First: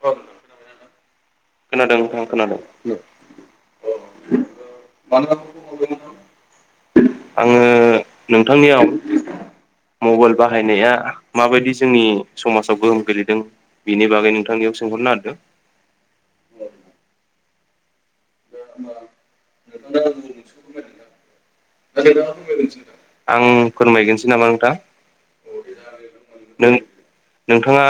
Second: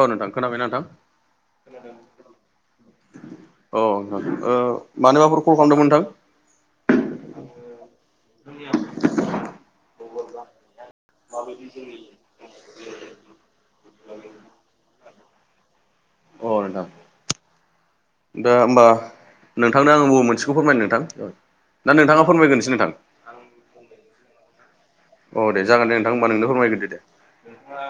औ नोंथां खोनाबाय नोंथां? खोनादों नोंथां खोनादों [inaudible] औ मानोबाफोर कल खालामदोंमोन नोंथां? आङो नोंथांनियाव मबाइल बाहायनाया माबायदि जोंनि समाजाव गोहोम गोलैदों बेनि बागै नोंथांनियाव सोंहरनो निरदों दे होमबा नोंथांनो आं बबे मोनसेखौ फोरमायनो नोंथां? ना नोंथाङा फोरमायग्रोनोसै नोंथां आं फोरमायगोरनोसै नामा नोंथां औ दे जागोन दे नोंथांमोन नों नोंथाङा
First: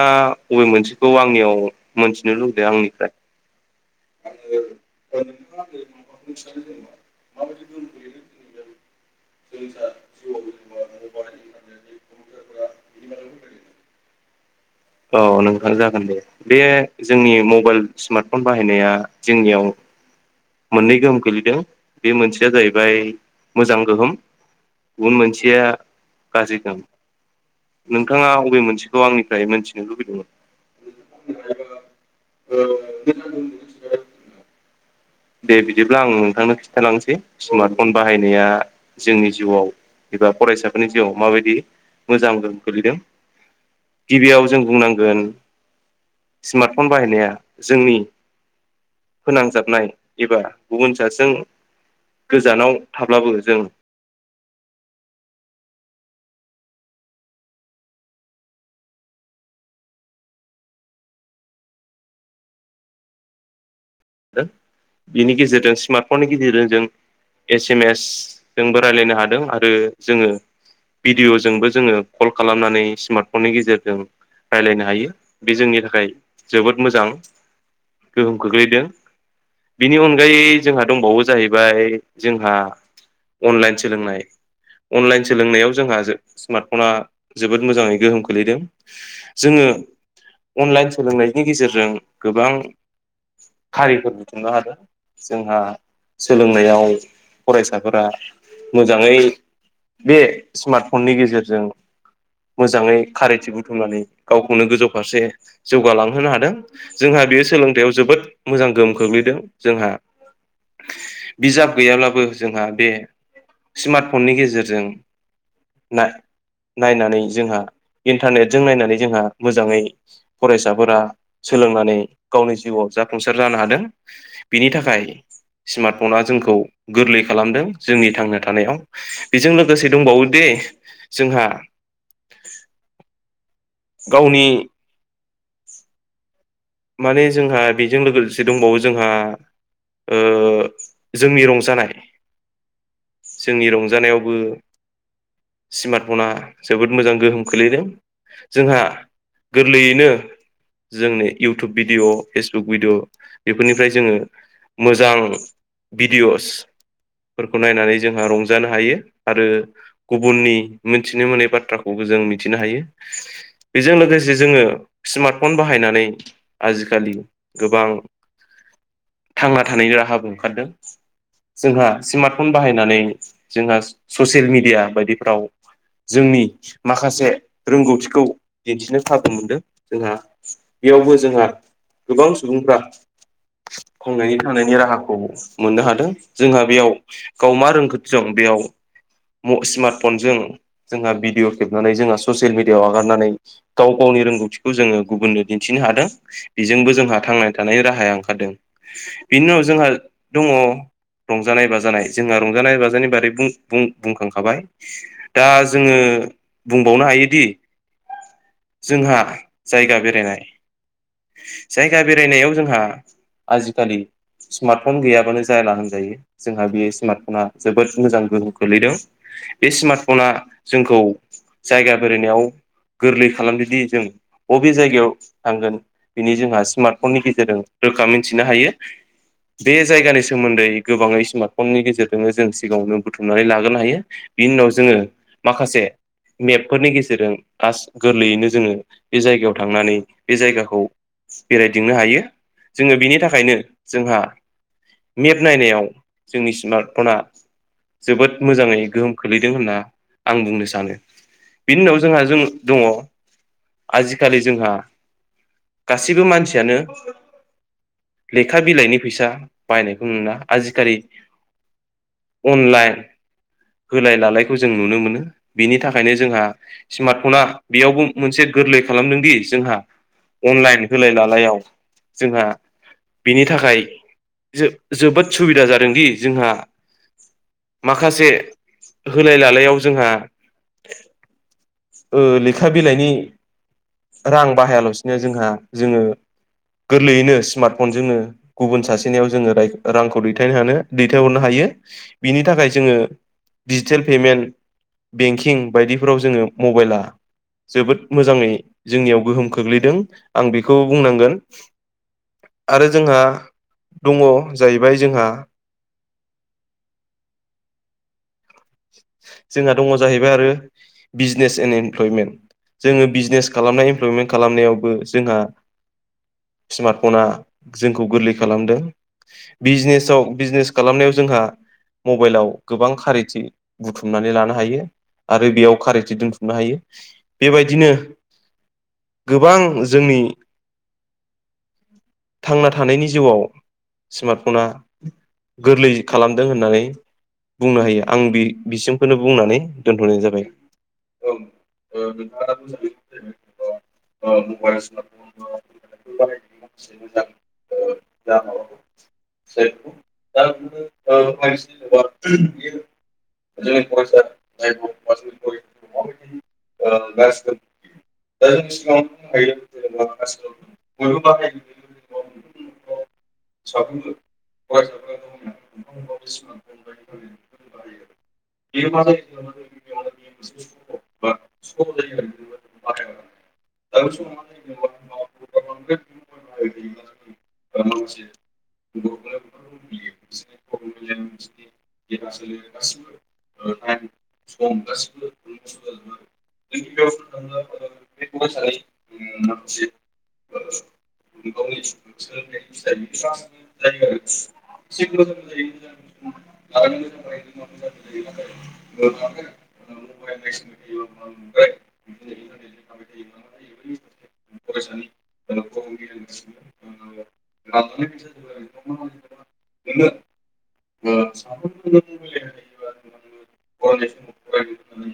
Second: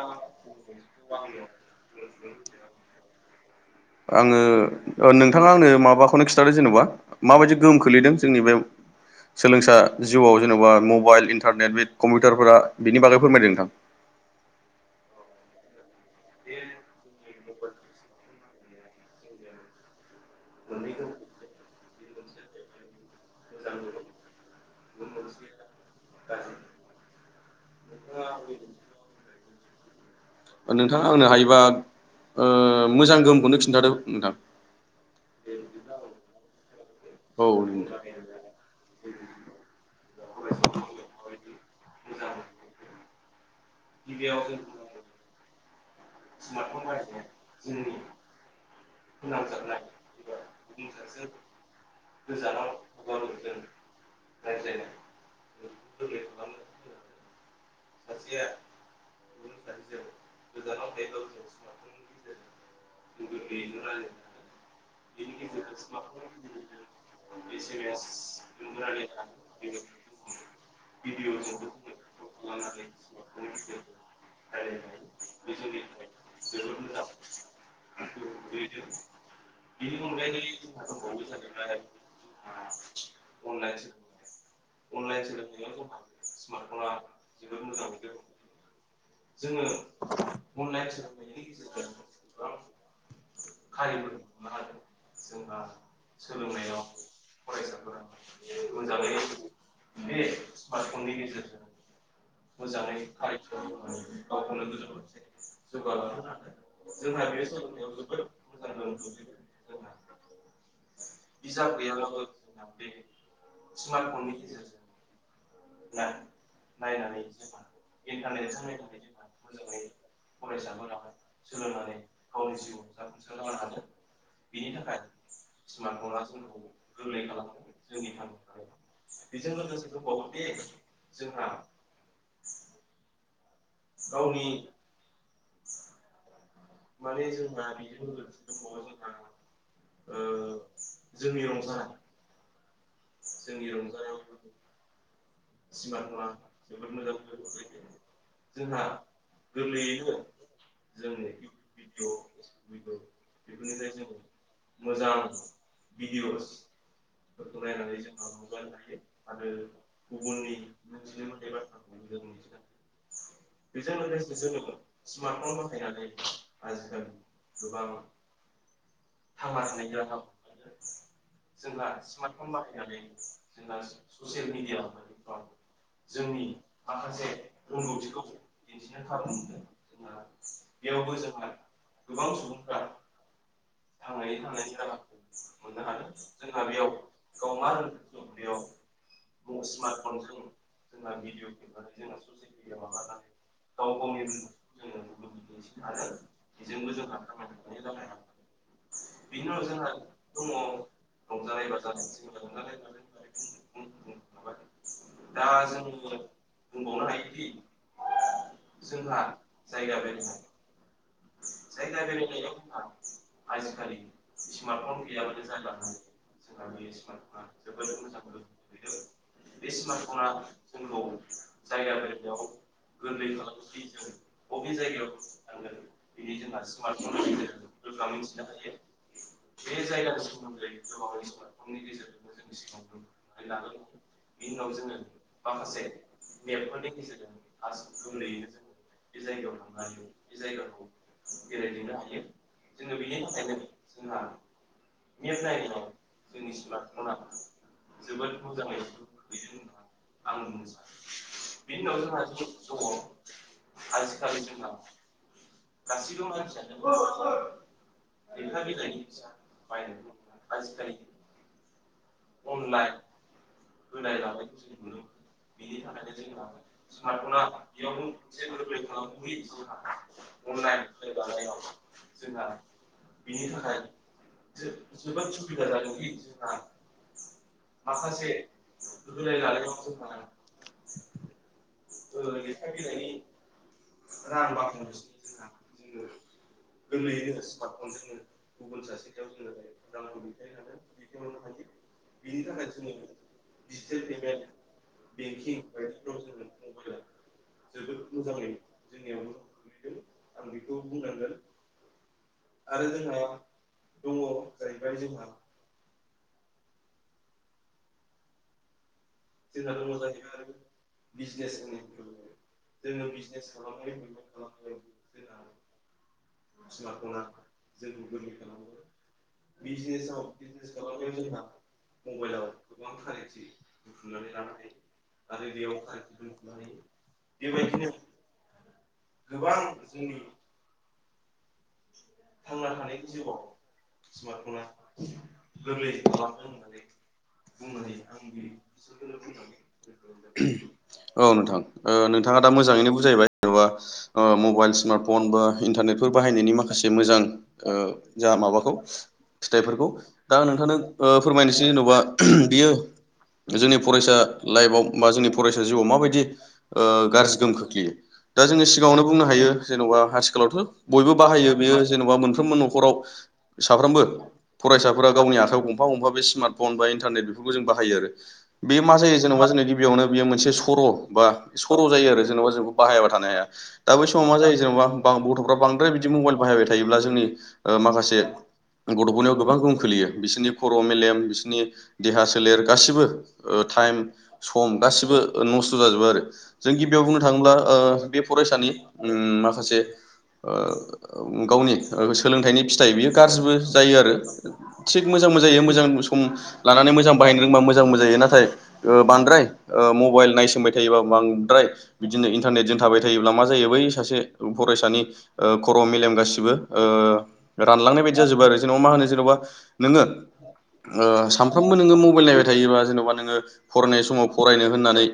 बबे मोनसेखौ आंनियाव मोनथिनो लुबैदों आंनिफ्राय आङो नोंथाङा आंनो माबाखौनो खिन्थादों जेनेबा माबायदि गोहोम खोलैदों जोंनि बे [inaudible] सोलोंसा जिउआव जेन'बा मबाइल इन्टारनेट बे कम्पिउटारफोरा बिनि बागै फोरमायदों नोंथां औ नोंथां जागोन दे बे जोंनि मबाइल स्मार्टफन बाहायनाया जोंनियाव मोननै गोहोम गोलैदों बे मोनसेया जाहैबाय मोजां गोहोम गुबुन मोनसेया गाज्रि गोहाम नोंथाङा अबे मोनसेखौ आंनिफ्राय मोनथिनो लुबैदोंमोन नोंथाङा आंनो हायोबा ओ मोजां गोहोमखौनो खिन्थादो नोंथां दे बिदिब्ला आं नोंथांनो खिन्थालांसै औ स्मार्टफन बाहायनाया जोंनि जिउआव एबा फरायसाफोरनि जिउआव माबायदि मोजां गोहोम गोलैदों गिबियाव जों बुंनांगोन स्मार्टफन बाहायनाया जोंनि फोनांजाबनाय एबा गुबुन सासेजों गोजानाव थाब्लाबो हगाहरदों जों रायज्लायनाय । सासेया गोजानाव थाहैब्लाबो [unintelligible] गेजेर [unintelligible] बिनि गेजेरजों स्मार्टफननि गेजेरजों जों एस एम एस जोंबो राय्लायनो हादों आरो जोङो भिडिअ'जोंबो जोङो कल खालामनानै स्मार्टफननि गेजेरजों रायलायनो हायो बे जोंनि थाखाय जोबोद मोजां गोहोम खोख्लैदो । बिनि अनगायै जोंहा दंबावो जाहैबाय जोंहा अनलाइन सोलोंनाय अनलाइन सोलोंनायाव जोंहा स्मार्टफना जोबोद मोजाङै गोहोम खोलैदों जोङो अनलाइन सोलोंनायनि गेजेरजों गोबां खारिफोर दिथिुननो हादों जोंहा । सोलोंनायाव फरायसाफोरा मोजाङै बे स्मार्टफननि गेजेरजों मोजाङै खारैथि बुथुमनानै गावखौनो गोजौ फारसे जौगालांहोनो हादों । जोंहा बेयो बे सोलोंथायाइयाव जोबोद मोजां गोहोम खोख्लैदों जोंहा बिजाब गैयाब्लाबो जोंहा बे स्मार्टफननि गेजेरजों [unintelligible] नायनानै जोंहा इन्टारनेटजों नायनानै जोंहा मोजाङै फरायसाफोरा सोलोंनानै गावनि जिउआव जा फुंसार जानो हादों बिनि थाखाय स्मार्टफना जोंखौ गोरलै खालामदों जोंनि थांना थानायाव बेजों लोगोसे दंबावो दे जोंहा गावनि [unintelligible] माने जोंहा बेजों लोगोसे दंबावो जोंहा ओ जोंनि रंजानाय जोंनि रंजानायावबो स्मार्टफना जोबोद मोजां गोहोम खोलैदों जोंहा गोरलैयैनो [unintelligible] जोंनि इउटुब भिडिअ फेसबुक भिडिअ बेफोरनिफ्राय जोङो मोजां भिडिअस फोरखौ नायनानै जोंहा रंजानो हायो आरो गुबुननि मोनथिनो मोनै बाथ्राखौबो जों मिथिनो हायो बेजों लोगोसे जोंङो स्मार्ट फन बाहायनानै आजि कालि गोबां थांना थानायनि राहाबो ओंखारदों जोंहा स्मार्टफन बाहायनानै जोंहा ससेल मिडिया बायदिफ्राव जोंनि माखासे रोंगौथिखौ दिन्थिनो खाबु मोनदों जोंहा बेयावबो जोंहा गोबां सुबुंफ्रा थांनानै थानायांनि राहाखौ मोननो हादों जोंहा बेयाव गाव मा रोंगौथि दं बेयाव म स्मार्टफनजों जोंहा भिडिअ खेबनानै जोंहा ससेल मिडियाआव आगारनानै गाव गाव नि रोंगौथिखौ जोंङो गुबुननो दिन्थिनो हादों । बेजोंबो जोंहा थांनानै थानायनि राहाया ओंखारदों बेनि उनाव जोंहा दंङ रंजानाय बा जानाय जोंहा रां जानाय बाजा नाजानायनि बादै बुं-बुं-बुंखांखाबाय दा जोंङो बुं [inaudible] जोंहा जायगा बेरायनाय जायगा बेरायनायाव जोंहा आजि कालि स्मार्टफन गैयाबानो जाला होनजायो जोंहा बेयो स्मार्टफना जोबोद मोजां गोहोम खोलैदों बे स्मार्टफना जोंखौ जायगा बेरायनायाव गोरलै खालामदोदि जों बबे जायगायाव थांगोन दिनि जोंहा स्मार्टफननि गेजेरजों रोखा मोनथिनो हायो बे जायगानि सोमोन्दै गोबाङै स्मार्टफननि गेजेरजोंनो जों सिगाङावनो बुथुमनानै लाग्रोनो हायो बिनि उनाव जोंङो माखासे मेपफोरनि गेजेरजों आस गोरलैयैनो जोंङो बे जायगायाव थांनानै बे जायगाखौ बेरायदिंनो हायो जोंङो बिनि थाखायनो जोंहा मेप नायनायाव जोंनि स्मार्टफना जोबोद मोजाङै गोहोम खोलैदों होनना आं बुंनो सानो बिनि उनाव जोंहा जों दंङ आजि कलि जोंहा गासैबो मानसियानो [inaudible] लेखा बिलाइनि फैसा बाहाय नायखौ नुला आजि कालि अनलाइन होलाय लालायखौ जों नुनो मोनो बिनि थाखायनो जोंहा स्मार्टफना बेयावबो मोनसे गोरलै खालामदों दि जोंहा अनलाइन होलाय लालायाव जोंहा बिनि थाखाय जो-जोबोद सुबिदा जादोंदि जोंहा माखासे होलाय लालायाव जोंहा ओ लेखा बिलाइनि रां बाहायालसिनो जोंहा जोंङो गोरलैयैनो स्मार्टफन जोंनो गुबुन सासेनियाव जोंङो राय रांखौ दैथाहानो दैथायहरनो हायो बिनि थाखाय जोंङो डिजिटेल पेमेन्ट बेंकिं बायदिफोराव जोंङो मबाइला जोबोद मोजांङै जोंनियाव गोहोम खोख्लैदों आं बेखौ बुंनांगोन आरो जोंहा दंङ जाहैबाय जोंहा जोंहा दङ जाहैबाय आरो बिजनेस एन्ड इमप्लयमेन्ट जोंङो बिजनेस खालामनाय इमप्लयमेन्ट खालामनायावबो जोंहा [inaudible] स्मार्टफना जोंखौ गोरलै खालामदों बिजनेसाव बिजनेस खालामनायाव जोंहा मबाइलाव गोबां खारेथि बुथुमनानै लानो हायो आरो बेयाव कारेथि दोनथुमनो हायो बेबायदिनो गोबां जोंनि औ थांना थानायनि जिउआव स्मार्टफना गोरलै खालामदों होननानै बुंनो हायो आं बे बिसिमखौनो बुंनानै दोनथ'नाय जाबाय औ नोंथां नोंथांङा दा मोजांङैनो बुजायबाय जेन'बा मबाइल स्मार्ट फन बा इन्टारनेट बे बाहायनायनि माखासे मोजां जा माबाखौ फिथाइफोरखौ दा नोंथांनो फोरमायनोसै जेन'बा बियो जोंनि फरायसा लाइफआव बा जोंनि फरायसा जिउआव माबायदि गाज्रि गोहोम खोख्लैयो दा जोंङो सिगाङावनो बुंनो हायो जेन'बा आथिखालावथ' बयबो बाहायो बेयो जेन'बा मोनफ्रबो न'खराव साफ्रोमबो फरायसाफोरा गावनि आखायाव गंफा गंफा बे स्मार्ट फन बा इन्टारनेट बेफोरखौ जों बाहायो आरो बे मा जायो जेन'बा जोंनि गिबियावनो बेयो मोनसे सर' बा सर' जायो आरो जेन'बा जोंखौ बाहायाबा थानो हाया दा ब समाव मा जायो जेनेबा ब गथ'फ्रा बांद्राय बिदि मबाइल बाहायबाय थायोब्ला जोंनि माखासे गथ'फोरनियाव गोबां गहोम खोलैयो बिसोरनि खर' मेलेम बिसोरनि देहा सोलेर गासैबो गासिबो टाइम सम गासिबो नस्थ' जाजोबो आरो जों गिबियाव बुंनो थांङोब्ला बे फरायसानि माखासे गावनि सोलोंथाइनि फिथाइ बियो गाज्रिबो जायो आरो थिग मोजांबो जायो मोजां समाव लानानै मोजां बाहायनो रों जायो बांद्राय मबाइल नायसबाय थायोब बांद्राय बिदिनो इन्टरनेटजों थाबाय थायोब्ला मा जायो बै सासे फरायसानि खर मेलेम गासिबो रानलांनाय बायदि जाजोबो आरो जेनेबा मा होनो जेनेबा नोंङो सानफ्रामबो नोंङो मबाइल नायबाय थायो जेन'बा नोंङो फरायनाय समाव फरायनो होननानै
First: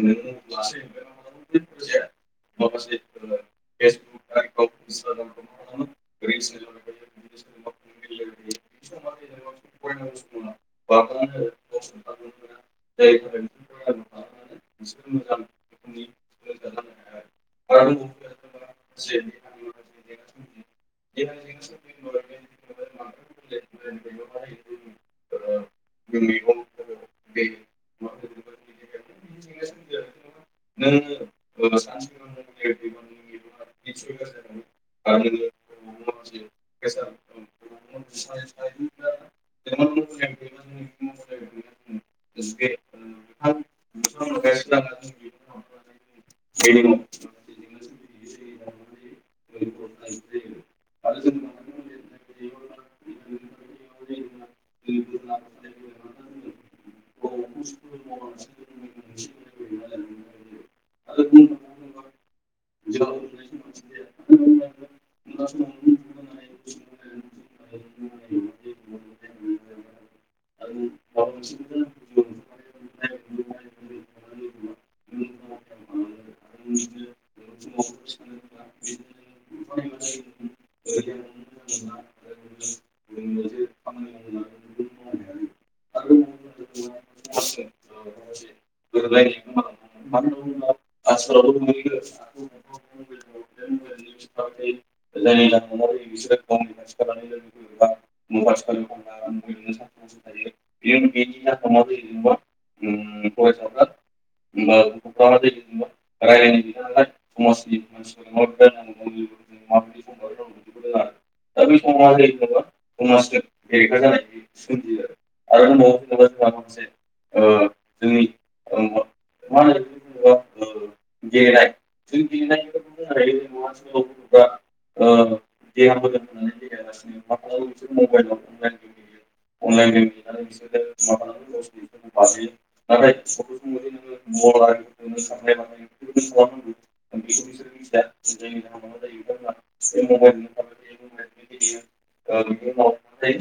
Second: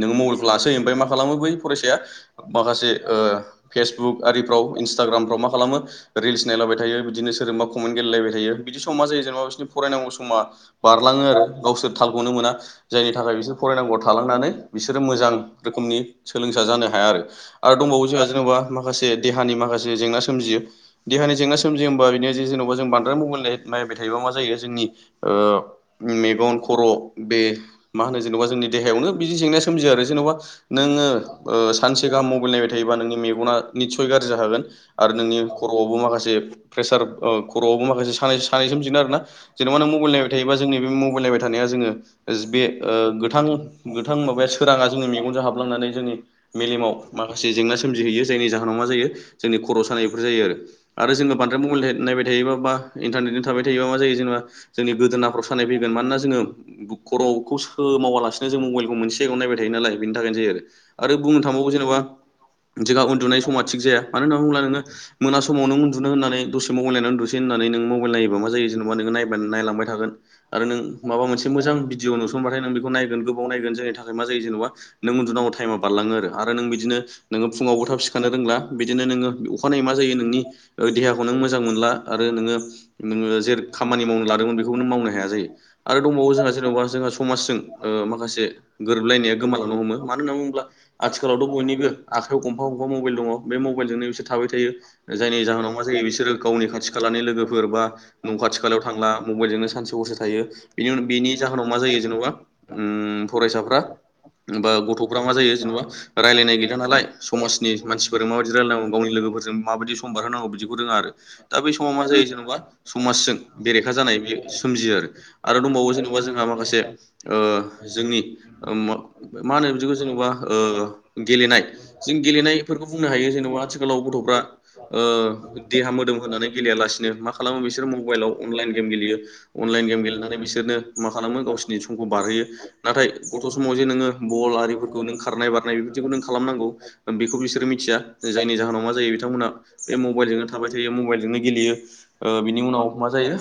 नोंङो मबाइलखौ लासोै ओमफ्राय मा खालामो बै फरायसाया माखासे फेसबुक आरिफ्राव इन्सटाग्रामफ्राव मा खालामो रिल्स नायलायबाय थायो बिदिनो सोरबा कमेन्ट गेलेलायबाय थायो बिदि समा जायो जेनेबा बिसोरनि फरायनांगौ समा बारलांङो आरो गावसोर तालखौनो मोना जायनि थाखाय बिसोर फरायनांगौआव थालांनानै बिसोरो मोजां रोखोमनि सोलोंसा जानो हाया आरो आरो दंबावो जोंहा यो देहानि जेंना सोमजियोब्ला बि जेनबा जों बद्राय मबाइल नायबाय थायोबा मा जोंनि मेगन खर बे मा होनो जेनेबा जोंनि देहायावनो बिदि जेंनाया सोमजियो आरो जेन'बा नोंङो सानसे गाहाम मबाइल नायबाय थायोबा नोंनि मेगन ना निसय गारजि जाखागोन आरो नों खरयाबो माखासेे फ्रेसार ओ खर आवबो माखासे सानाय सोमजिगोन आरो ना जेनेबा मबाइल नायबाय थायोबा जोंनि बे मबाइल नायबाय थानाया जोंङो बे गो गोथां माब सोरांङा जोंङो मेगनजों हाबलांनानै जोंनि मेलेमाव माखासे जेंना सोमजिहैयो जायनि जाहोनाव मा जायो जोंनि खर' सानाय बेफोर जायो आरो जोंङो बांद्राय मबाइल नायबाय थायो बा इन्टारने थाबाय थायोबा मा जायो जेनेबा जोंनि गोदोनाफ्राव सानाय फैगोन मानोना जोंङो ख'खौ स मावालासिनो जों मबाइलखौ मोनसे सेगायाव नायबाय थायो नालाय बेनि थाखायनो जायो आरो बुंनो थांबावो जेनेबा दिगा उन्दुनाय समा थिग जाया मानो होनना बुंङोब्ला नोंङो मोना समाव नों उन्दुनो होननानै दसे समाव अनलायनानै उन्दुसै होननानै नों मबाइल नायोबा मा जायो जेन'बा नोंनाय नायलांबाय थागोन आरो नों माबा मोनसे मोजां भिडअ नुसनबाथाय नों बेखौ नायगोन गोबाव नायगोन जोंनि थाखाय मा जायो जेनेबा नों उन्दुुनांगौ टाइमा बारलांङो आरो नों बिदिनो नोंङो फुंङावबो थाब सिखानो रोंला बिदिनो नोंङो अखानायै मा जायो नोंनि देहाखौ नों मोजां मोनला आरो खामानि मावनो लादोंमोन बेखौबो मावनो हाया जायो आरो दंबावो जोंहा जेनेबा जों समाजजों माखासे गोरोबलायनाया गोमालांनो हमो मानो होनना बुंङोब्ला आथिखालावथ' बयनिबो आखाइयाव गंफा गंफा मबाइल दङ बे मबाइलजोंनो बिसोर थाबाय थायो जायनि जाहोनाव मा जायो बिसोर गावनि खाथि खाला लोगो बा' खाथि खाला थांला मबाइजोंनो सानसे हरसे थायो बेनि जाहोनाव मा जायो जेनबा फरायसाफ्रा बा गथ'फ्रा मा जायो जेनेबा रायायनाय गैया नालाय समनि मानसि माबायदि रायायनांगौ गावनि लोगोजों माबायदि सम बारहोनांगौ बिदिखौ रोंङा आरो दा बे बे समाव मा जायो जेनेबा समाजजों बेरेखा जानाय बे सोमजियो आरो आरो दंबावो जेनेबा जोंहा माखासे जोंनि मा होनो बिदिखौ जेनेबा गेलेनाय जों गेलेनायफोरखौ बुंनो हायो जेनेबा आथिखालाव गथ'फ्रा देहा मोदोम होनानै गेलेयालासिनो मा खालामो बिसोर मबाइलाव अनलाइन गेम गेलेयो अनलाइन अनलाइन गेम गेलेनानै बिसोरो माखालामो गावसोरनि सम बारहोयो नाथाय गथ' समाव जे नोङो बल आरिफोरखौ नों खारनाय बारनाय बेफोरदिखौ नों खालामनांगौ बेखौ बिसोर मिथिया जायनि जाहोनाव मा जायो बिथांमोना बे मबाइलजोंनो थाबाय थायो मबाइल जों- नो गेलेयो बिनि उनाव मा जायो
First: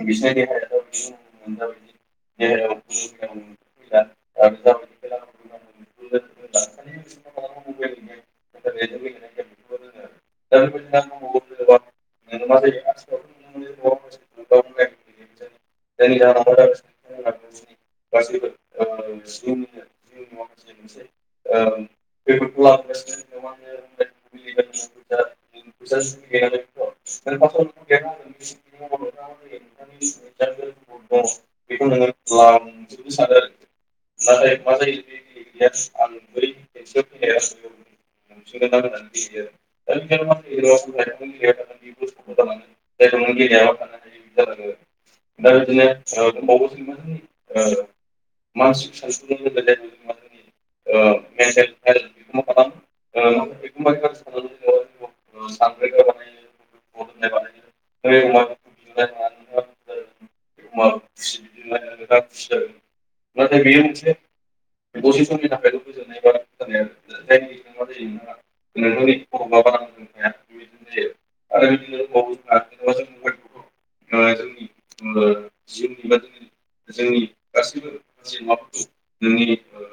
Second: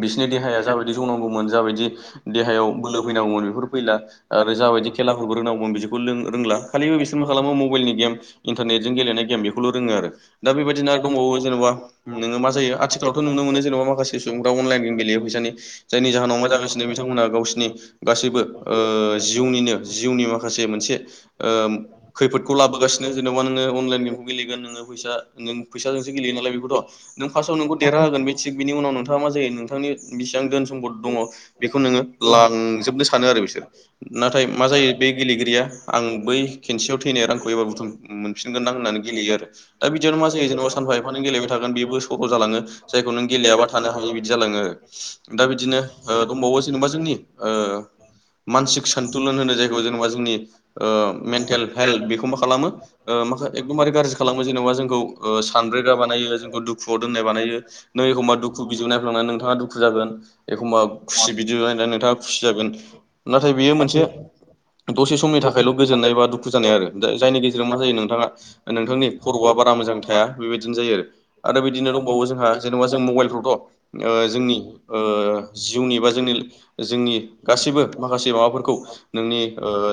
बिसिनि देहाया जाबायदि जौनांगौमोन जाबायदि देहायाव बोलो फैनांगौमोन बेफोर फैला आरो जाबायदि खेलाफोरबो रोंनांगौमोन बिदिखौ रोंला खाालिबो बिसोरबो खालामो मबाइलनि गेम इन्टारनेटजों गेलेनाय गेम बेखौल रोङो आरो दा बेबायदि आरो दंबावो जेनेबा नोङो मा जायो आथिखालावथ' नुनो मोनो जेनेबा माखासे सुबुंफ्रा अनलाइन गेलेयोफैसानि जायनि जाहोनाव मा जागोन गावसिनि गासैबो जिउनिनो जिउनि माखासे मोनसे खैफोदखौ लाबोगासिनो जेन'बा नोङो अनलाइन गेमखौ गेलेगोन नोङोै फैसाजोंसो गेलेयो नालाय खौथ' नों फार्आव नोंखौ देरा होगोन बे थिग बिनि उनाव नोंथाङा मा जायो नोंथांनि बेसेबां दोन सम्द दङ बे खौ नोङो लांजोबनो सानो आरो बिसोर नाथाय मा जायो बे गेलेगिरिया आं बै खेनसेयाव थैनाय रांखौ एबार बुथुम मोनफिनगोन दां होन्नानै गेलेयो आरो दा बिदियावनो मा जायो जेनेबा सानफा खायफा नों गेलेबाय थागोन बेबो सह' जालाङो जायखौ नों गेलेयाबा थानो हायि बायदि जालाङो दा बिदिनो दंबावो जेनेबा जोंनि ओ मानसिक सानथुलन होनो जायखौ जेनेबा जोंनि ओ मेन्टेल हेल्थ बेखौ मा खालामो बेखौ मारै गाज्रि खालामो जेनेबा जोंखौ सानब्रे नाय बानायो जों दुखुआव दोनाय बानायो नों एखनबा दुखु भेडिव नायफ्लांनानै नोंथाङा दुखु जागोन एखनबा भिडिय नायनानै नोंथाङा खुसि जागोन नाथाय बेयो मोनसे दसे समनि थाखाय बेल' गोजोननाय बा दुखु जानाय आरो दा जायनि गेजेरजों मा जायो नोंथाङा नोंथांनि खर'आ बारा मोजां थाया बे बिदिनो जायो आरो आरो दंबावयो जोंहा जेनेबा जों मबाइलखौथ' जोंनि ओ जिउनि बा जोंनि जोंनि गासैबो माखासे माबाफोरखौ नोंनि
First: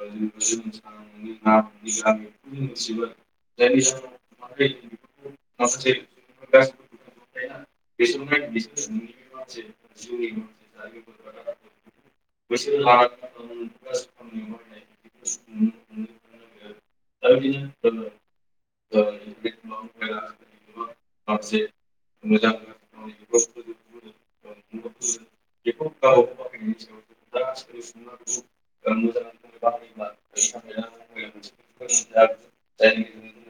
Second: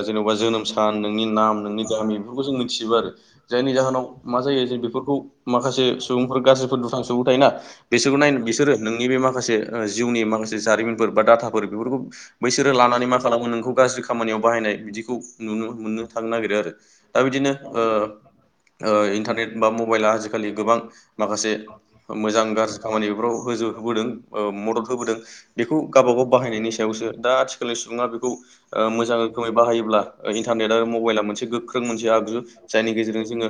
जेनेबा जोनोम सान नोंनि नाम नोंनि गामि बेफोरखौ जों मिथिजोबो आरो जायनि जाहोनाव मा जायो जों बेफोरखौ माखासे सुबुंफोर गाज्रिफोर दुथां सुबुं थायोना बिसोरखौ नायनो बिसोरो नोंनि बे माखासे जिउनि मा खासे जारिमिनफोर बा डाटाफोर बेफोरखौ बैसोरो लानानै मा खालामो नोंखौ गाज्रि खामानियाव बाहायनाय बिदिखौ नुनो मोननो थांनो नागिरो आरो दा बिदिनो ओ ओ इन्टारनेट बा मबाइला आजिखालि गोबां माखासे मोजां गाज्रि खामानिफ्राव हो गोजौ होबोदों मदद होबोदों। बेखौ गावबा गाव बाहायनायनि सायावसो दा आथिखालनि सुबुङा बेखौ मोजां रोखोमै बाहायोब्ला इन्टारनेट आरो मबाइला मोनसे गोख्रों मोनसे आगजु जायनि गेजेरजों जोङो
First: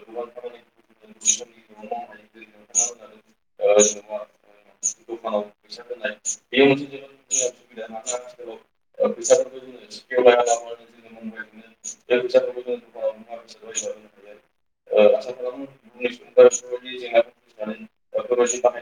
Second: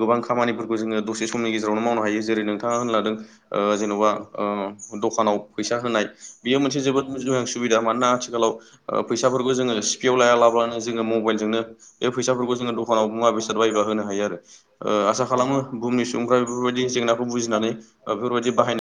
गोबां खामानिफोरखौ जोङो दसे समनि गेजेरावनो मावनो हायो जेरै नोंथाङा होनलादों जेन'बा दखानाव फैसा होनाय बेयो मोनसे जोबोद मोजां सुबिदा मानोना आथिखालाव फैसाफोरखौ जोङो सिफियाव लायालाबानो जोंङो मबाइल जोंनो बे फैसाफोरखौ जोङो दखानावबो मुवा बेसाद बायोब्ला होनो हायो आरो आसा खालामो बुहुमनि सुबुंफ्रा बेफोरबायदि जेंनाखौ बुजिनानै बेफोरबायदि बाहायनाय